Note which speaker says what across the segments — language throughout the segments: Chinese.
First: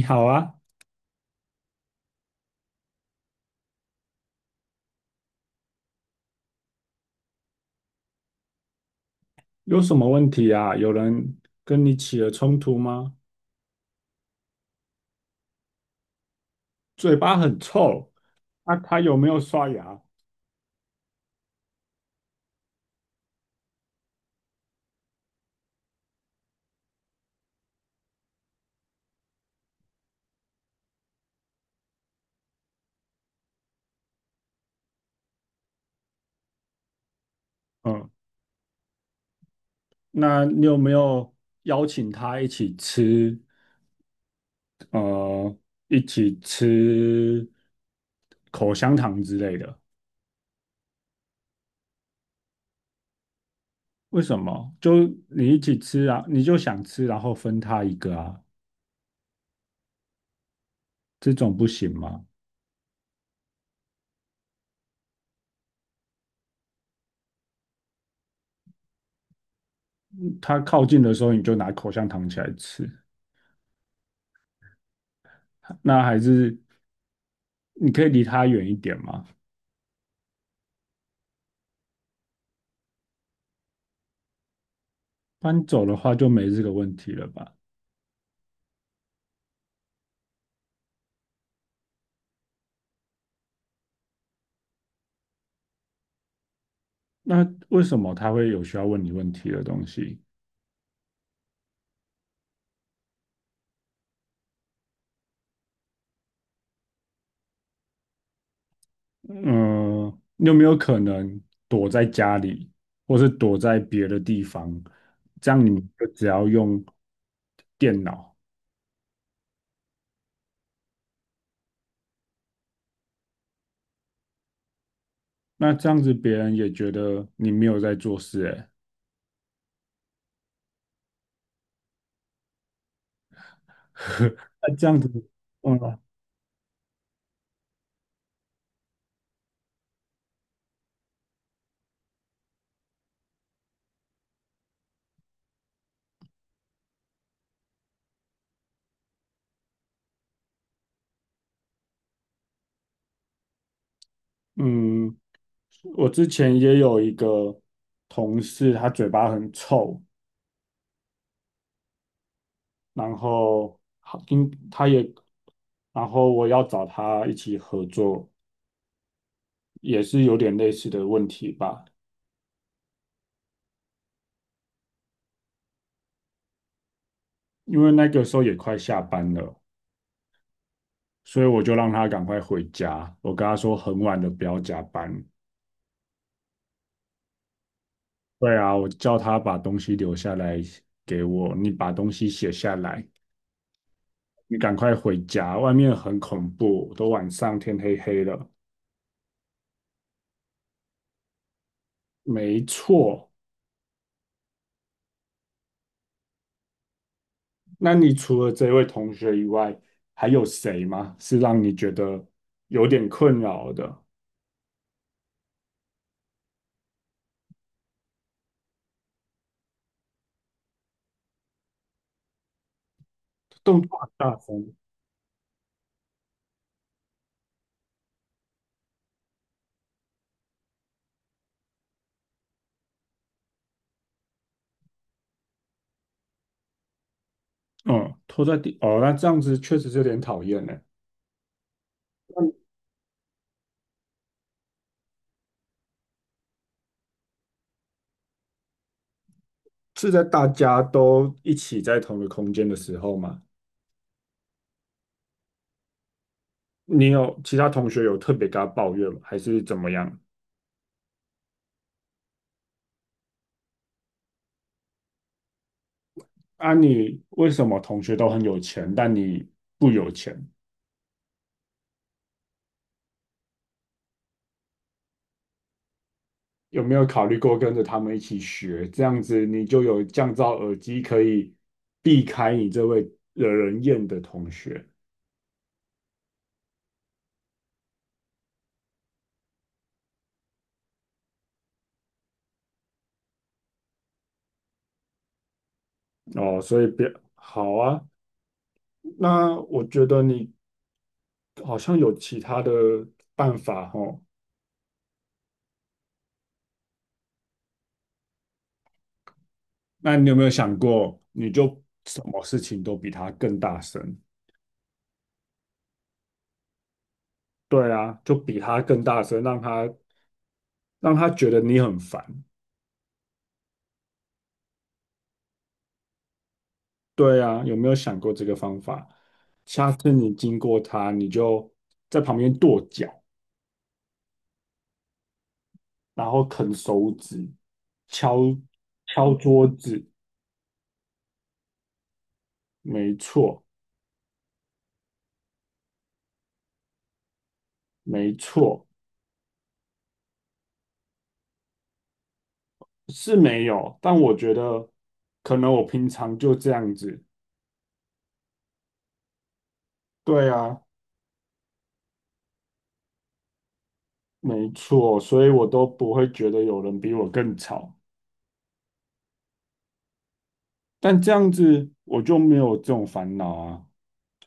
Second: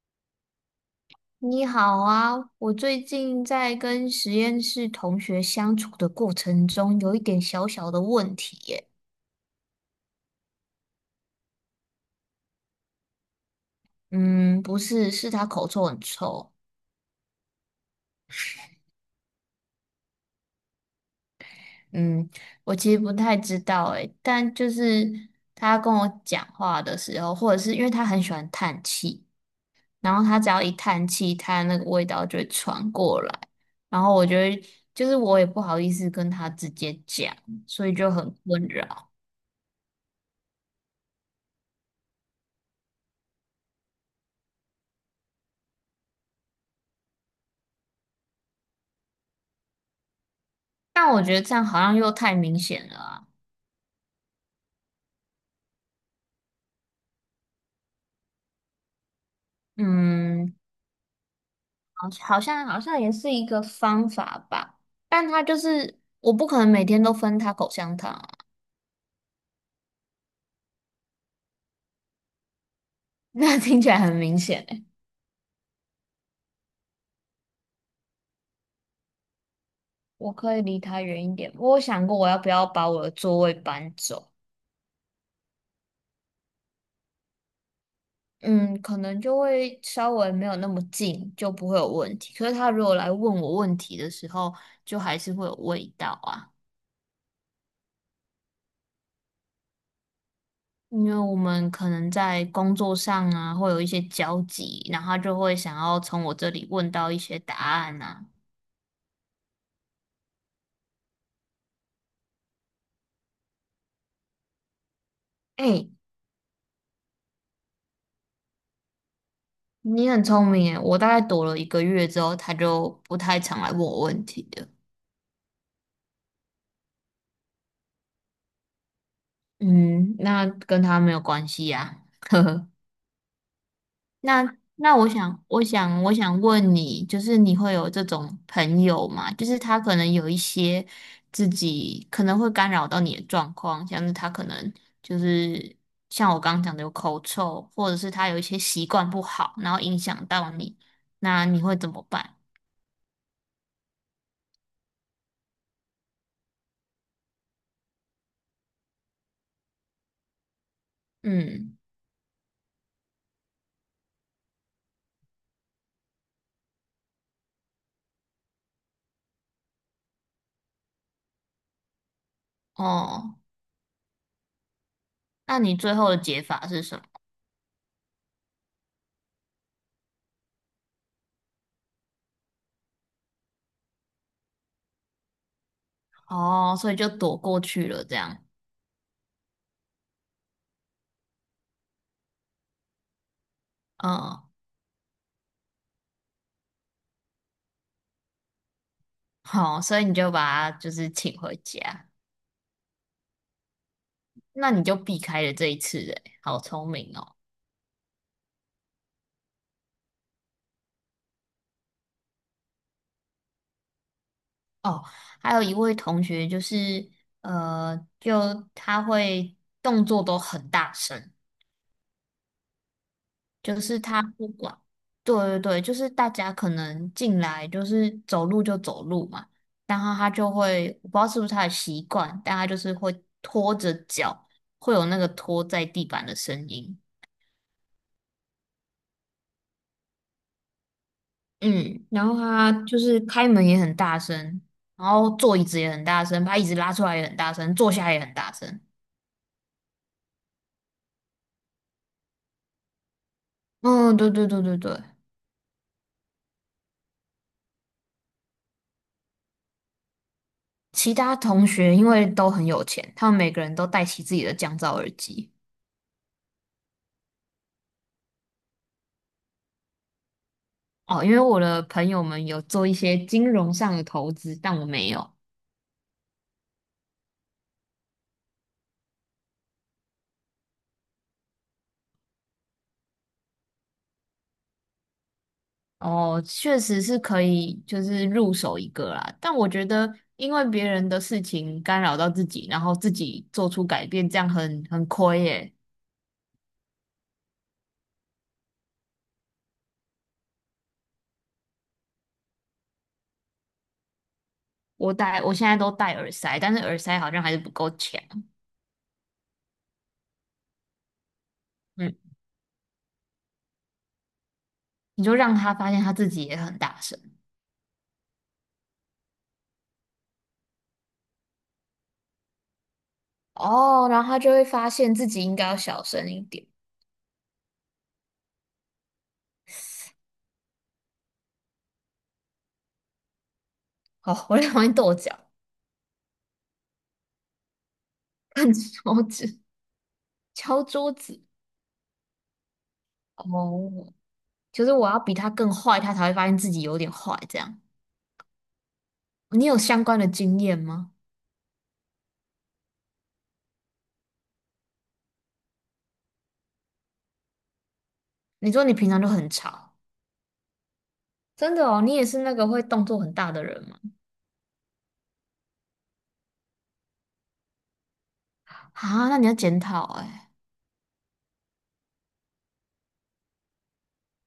Speaker 1: 你好啊，
Speaker 2: 你好啊，我最近在跟实验室同学相处的过程中，有一点小小的问题耶。
Speaker 1: 有什么问题啊？有人跟你起了冲突吗？
Speaker 2: 嗯，不是，是他口臭很臭。
Speaker 1: 嘴巴很臭，啊，他有没有刷牙？
Speaker 2: 嗯，我其实不太知道诶，但就是他跟我讲话的时候，或者是因为他很喜欢叹气，然后他只要一叹气，他那个味道就会传过来，然后我就会，就是我也不好意思跟他直接讲，所以
Speaker 1: 嗯，
Speaker 2: 就很困扰。
Speaker 1: 那你有没有邀请他一起吃？呃，一起吃口香糖之类的？
Speaker 2: 但我觉得这样好像又太明显了啊。
Speaker 1: 为什么？就你一起吃啊，你就想吃，然后分他一个啊，
Speaker 2: 嗯，
Speaker 1: 这种不行
Speaker 2: 好，
Speaker 1: 吗？
Speaker 2: 好像也是一个方法吧，但他就是我不可能每天都分他口香糖啊，
Speaker 1: 他靠近的时候，你就拿口香糖起来吃，
Speaker 2: 那听起来很明显诶。
Speaker 1: 那还是你可以离他远一点吗？
Speaker 2: 我可以离他远一点，我有想过我要不要把我的座位搬走，
Speaker 1: 搬走的话就没这个问题了吧？
Speaker 2: 嗯，可能就会稍微没有那么近，就不会有问题。可是他如果来问我问题的时候，就还是会有味道啊，
Speaker 1: 那为什么他会有需要问你问题的东西？
Speaker 2: 因为我们可能在工作上啊会有一些交集，然后他就会想要从我这里问到一些答案啊。
Speaker 1: 嗯，你有没有可能躲在家里，或是躲在别的地方？这样你
Speaker 2: 哎。
Speaker 1: 们就只要用电脑，
Speaker 2: 你很聪明耶，我大概躲了一个月之后，他就不太常来问我问题的。
Speaker 1: 那这样子别人也觉得你没有在做事、欸，
Speaker 2: 嗯，那跟他没有关系呀。那
Speaker 1: 那这
Speaker 2: 那
Speaker 1: 样
Speaker 2: 我
Speaker 1: 子，
Speaker 2: 想，我
Speaker 1: 嗯
Speaker 2: 想，我想问你，就是你会有这种朋友吗？就是他可能有一些自己可能会干扰到你的状况，像是他可能就是像我刚刚讲的有口臭，或者是他有一些习惯不好，然后影响到你，那你会怎么办？
Speaker 1: 嗯，我之前也有一个同事，他嘴巴很臭，
Speaker 2: 嗯，
Speaker 1: 然后好，应他也，然后我要找他一起合作，也是有点类似的问题吧。
Speaker 2: 哦，那你最后的解法是什么？
Speaker 1: 因为那个时候也快下班了，所以我就让他赶快回家。我跟他说很晚了，不要加班。
Speaker 2: 哦，所以就躲过去了，这样，
Speaker 1: 对啊，我叫他把东西留下来给我，你把东西写下来，
Speaker 2: 嗯，
Speaker 1: 你赶快回家，外面很恐怖，都晚上天黑黑了。
Speaker 2: 好，所以你就把他就是请回家，
Speaker 1: 没错，
Speaker 2: 那你就避开了这一次，诶，好聪明哦。
Speaker 1: 那你除了这位同学以外，还有谁吗？是让你觉得有点困扰的？
Speaker 2: 哦，还有一位同学就是，就他会动作都很大声，就
Speaker 1: 动作
Speaker 2: 是
Speaker 1: 很
Speaker 2: 他
Speaker 1: 大
Speaker 2: 不
Speaker 1: 声，
Speaker 2: 管，对对对，就是大家可能进来就是走路就走路嘛，然后他就会，我不知道是不是他的习惯，但他就是会拖着脚，会有那个拖在地板的声音。
Speaker 1: 嗯，拖在地，哦，那这样子确实是有点讨厌呢。
Speaker 2: 嗯，然后他就是开门也很大声，然后坐椅子也很大声，把椅子拉出来也很大声，坐下也很大声。
Speaker 1: 是在大家都一起在同一个空间的时候吗？
Speaker 2: 嗯，对对对对对。
Speaker 1: 你有其他同学有特别跟他抱怨吗？还是怎么样？
Speaker 2: 其他同学因为都很有钱，他们每个人都戴起自己的降噪耳机。
Speaker 1: 啊，你为什么同学都很有钱，但你不有钱？
Speaker 2: 哦，因为我的朋友们有做一些金融上的投资，但我没有。
Speaker 1: 有没有考虑过跟着他们一起学？这样子你就有降噪耳机，可以避开你这位惹人厌的同学
Speaker 2: 哦，确实是可以，就是入手一个啦。但我觉得，因为别人的事情干扰到自己，然后自己做出改变，这样很亏耶。
Speaker 1: 哦。所以别好啊。那我觉得你好像有其他的办法哦。
Speaker 2: 我现在都戴耳塞，但是耳塞好像还是不够强。
Speaker 1: 那你有没有想过，你就
Speaker 2: 嗯，
Speaker 1: 什么事情都比他更大声？
Speaker 2: 你就让他发现他自己也很大声
Speaker 1: 对啊，就比他更大声，让他让他觉得你很烦。
Speaker 2: 哦，然后他就会发现自己应该要小声一点。
Speaker 1: 对啊，有没有想过这个方法？下次你经过他，你就在旁边跺脚，
Speaker 2: 哦，我在旁边跺脚、
Speaker 1: 然后啃手指，敲
Speaker 2: 看手指、
Speaker 1: 桌子，
Speaker 2: 敲桌子。
Speaker 1: 没错，
Speaker 2: 哦，就是我要比他更坏，他才会发现自己有点坏。这样，
Speaker 1: 没错，
Speaker 2: 你有相关的经验吗？
Speaker 1: 是没有，但我觉得可能我平常就这样子，
Speaker 2: 你说你平常就很吵，
Speaker 1: 对啊，
Speaker 2: 真的哦，你也是那个会动作很大的人吗？
Speaker 1: 没错，所以我都不会觉得有人比我更吵，
Speaker 2: 啊，那你要检讨哎。
Speaker 1: 但这样子我就没有这种烦恼啊，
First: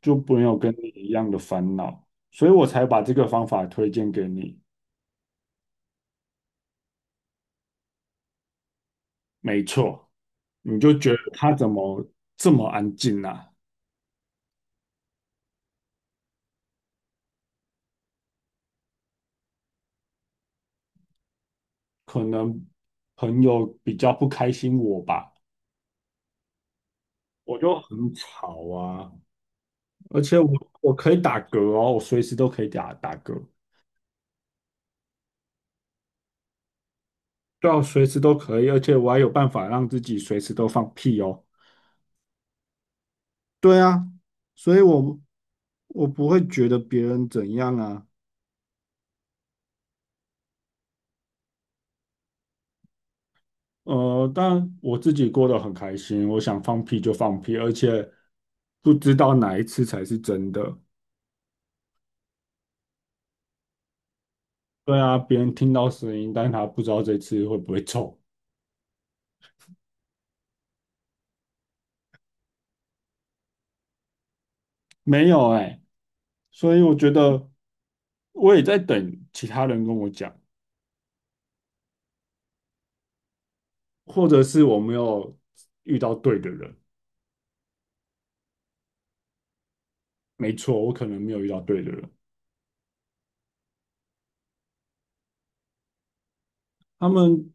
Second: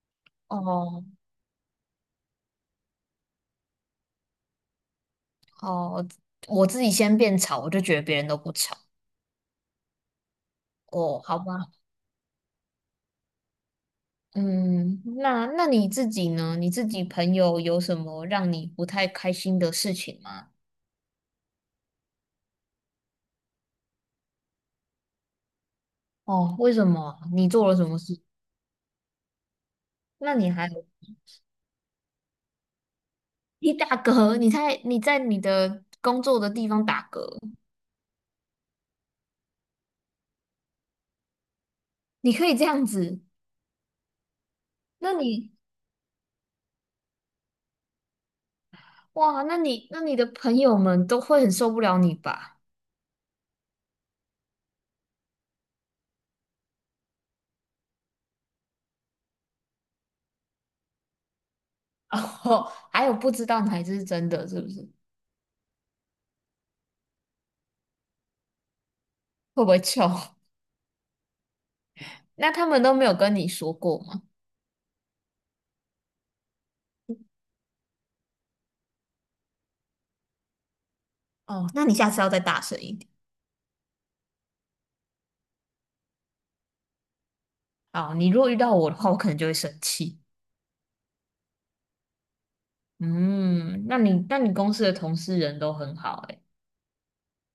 Speaker 1: 就没有跟你
Speaker 2: 哦
Speaker 1: 一样的烦恼，所以我才把这个方法推荐给你，
Speaker 2: 哦，我自己先变吵，我就觉得别人都不吵。
Speaker 1: 没错，你就觉得
Speaker 2: 哦，好
Speaker 1: 他
Speaker 2: 吧，
Speaker 1: 怎么这么安静啊？
Speaker 2: 嗯，那你自己呢？你自己朋友有什么让你不太开心的事情吗？
Speaker 1: 可能朋友比较不开心我吧，
Speaker 2: 哦，为什么？你
Speaker 1: 我
Speaker 2: 做了
Speaker 1: 就
Speaker 2: 什么
Speaker 1: 很
Speaker 2: 事？
Speaker 1: 吵啊，而
Speaker 2: 那
Speaker 1: 且
Speaker 2: 你
Speaker 1: 我
Speaker 2: 还有
Speaker 1: 我可以打嗝哦，我随时都可以打嗝，
Speaker 2: 你打嗝？你在你的工作的地方打嗝，
Speaker 1: 对啊，我随时都可以，而且我还有办法让自己随时都放屁哦，
Speaker 2: 你可以这样子？
Speaker 1: 对啊，所以
Speaker 2: 那
Speaker 1: 我
Speaker 2: 你
Speaker 1: 我不会觉得别人怎样啊，
Speaker 2: 哇，那你的朋友们都会很受不了你吧？
Speaker 1: 但我自己过得很开心，我想放屁就放屁，而且不知道哪一次才是真的，
Speaker 2: 哦，还有不知道哪一只是真的，是不是？
Speaker 1: 对啊，别人听到声音，但他不知道这次会不会臭。
Speaker 2: 会不会臭？那他们都没有跟你说过吗？
Speaker 1: 没有哎、所以我觉得我也在等其他人跟我讲，
Speaker 2: 哦，那你下次要再大声一点。
Speaker 1: 或者是我没有遇到对的人。
Speaker 2: 好，你如果遇到我的话，我可能就会生气。
Speaker 1: 没错，我可能没有遇到对的人。
Speaker 2: 嗯，那你公司的同事人都很好诶。
Speaker 1: 他们，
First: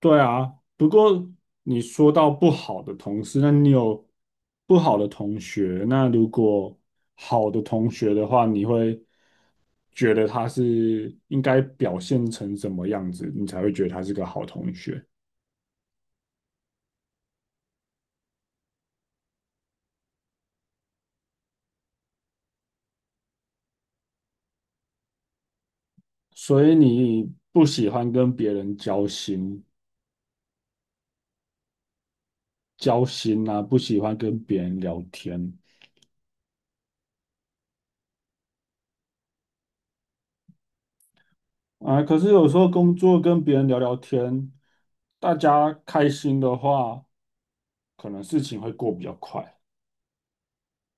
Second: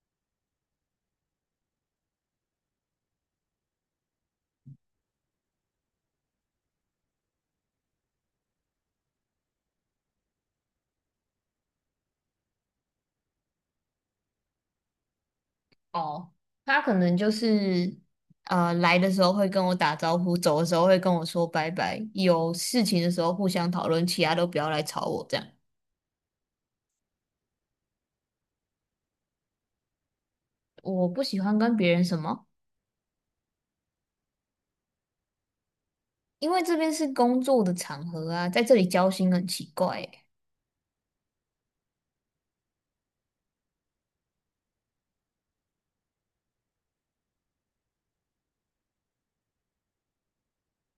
Speaker 1: 对啊。不过你说到不好的同事，那你有不好的同学，那如果好的同学的话，你会觉得他是应该表现成什么样子，你才会觉得他是个好同学？
Speaker 2: 哦，他可能就是来的时候会跟我打招呼，走的时候会跟我说拜拜，有事情的时候互相讨论，其他都不要来吵我这样。
Speaker 1: 所以你不喜欢跟别人交心，
Speaker 2: 我不喜欢跟别人什么，
Speaker 1: 交心啊，不喜欢跟别人聊天
Speaker 2: 因为这边是工作的场合啊，在这里交心很奇怪欸。
Speaker 1: 啊。可是有时候工作跟别人聊聊天，大家开心的话，可能事情会过比较快。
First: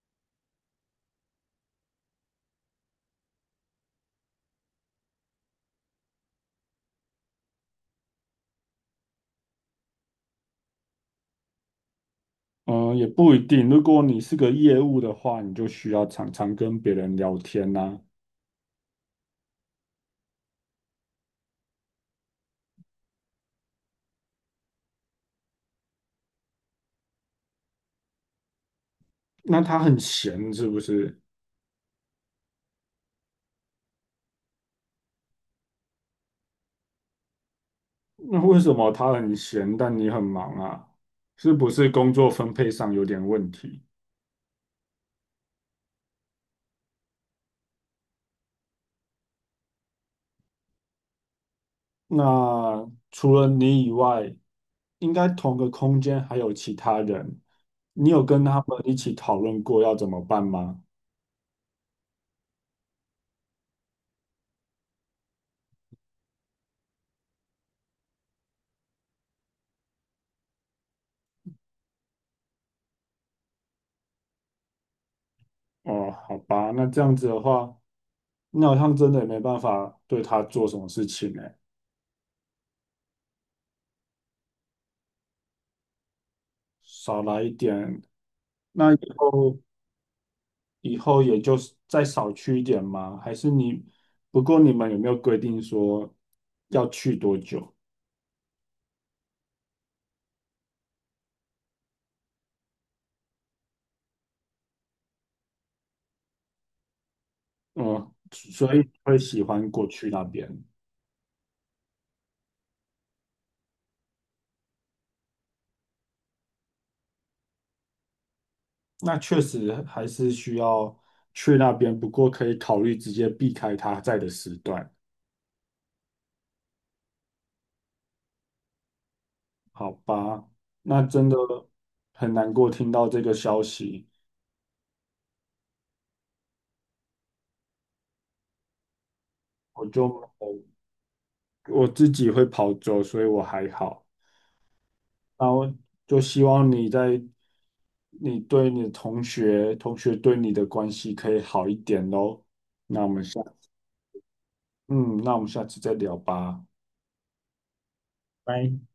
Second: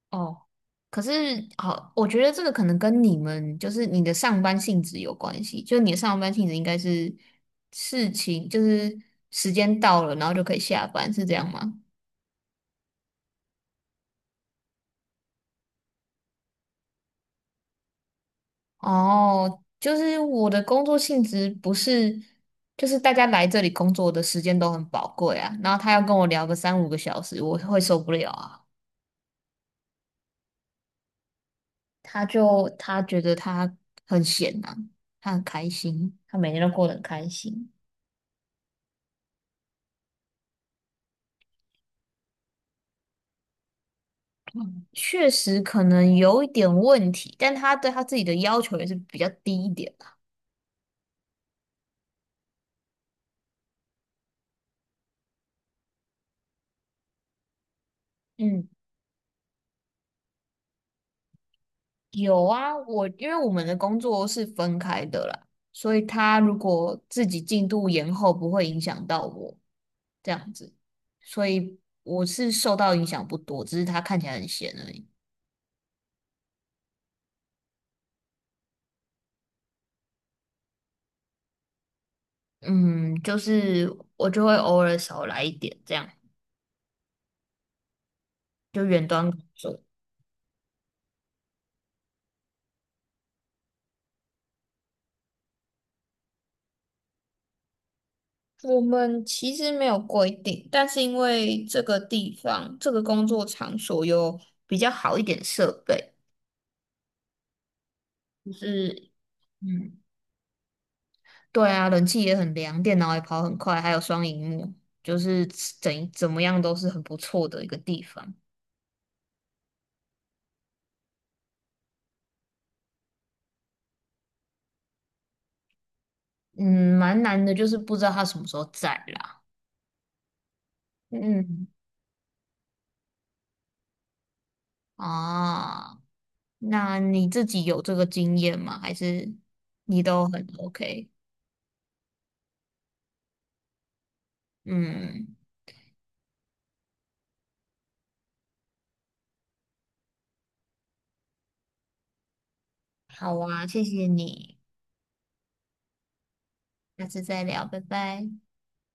Speaker 2: 哦，可是好，我觉得这个可能跟你们就是你的上班性质有关系，就你的上班性质应该是事情，就是时间到了，然后就可以下班，是这样吗？
Speaker 1: 嗯，也不一定。如果你是个业务的话，你就需要常常跟别人聊天呐、
Speaker 2: 哦，就是我的工作性质不是，就是大家来这里工作的时间都很宝贵啊，然后他要跟我聊个三五个小时，我会受不了啊。
Speaker 1: 那他很闲是不是？
Speaker 2: 他觉得他很闲啊，他很开心，他每天都过得很开心。
Speaker 1: 那为什么他很闲，但你很忙啊？是不是工作分配上有点问题？
Speaker 2: 嗯，确实可能有一点问题，但他对他自己的要求也是比较低一点啦。
Speaker 1: 那除了你以外，应该同个空间还有其他人，你有跟他
Speaker 2: 嗯，
Speaker 1: 们一起讨论过要怎么办吗？
Speaker 2: 有啊，因为我们的工作是分开的啦，所以他如果自己进度延后，不会影响到我这样子，所以我是受到影响不多，只是他看起来很闲而已。
Speaker 1: 哦，好吧，那这样子的话，那好像真的也没办法对他做什么事情呢，
Speaker 2: 嗯，就是我就会偶尔少来一点，这样
Speaker 1: 少来一点，
Speaker 2: 就
Speaker 1: 那以
Speaker 2: 远端工
Speaker 1: 后
Speaker 2: 作。
Speaker 1: 也就是再少去一点吗？还是你，不过你们有没有规定说要去多久？
Speaker 2: 我们其实没有规定，但是因为这个地方、这个工作场所有比较好一点设备，
Speaker 1: 嗯，
Speaker 2: 就
Speaker 1: 所以
Speaker 2: 是
Speaker 1: 会喜欢过
Speaker 2: 嗯，
Speaker 1: 去那边。
Speaker 2: 对啊，冷气也很凉，电脑也跑很快，还有双荧幕，就是怎么样都是很不错的一个地方。
Speaker 1: 那确实还是需要去那边，不过可以考虑直接避开他在的时段，
Speaker 2: 嗯，蛮难的，就是不知道他什么时候在啦。
Speaker 1: 好吧？那真的
Speaker 2: 嗯
Speaker 1: 很难过听到这个消息，
Speaker 2: 啊，那你自己有这个经验吗？还是
Speaker 1: 我
Speaker 2: 你
Speaker 1: 就
Speaker 2: 都很 OK？
Speaker 1: 我自己会跑走，所以我还好。
Speaker 2: 嗯，
Speaker 1: 然后就希望你在你对你的同学，同学对你的关系可以好一点喽。
Speaker 2: 好啊，谢谢你。
Speaker 1: 嗯，那我们下次再聊吧。
Speaker 2: 下次再聊，拜拜。
Speaker 1: 拜。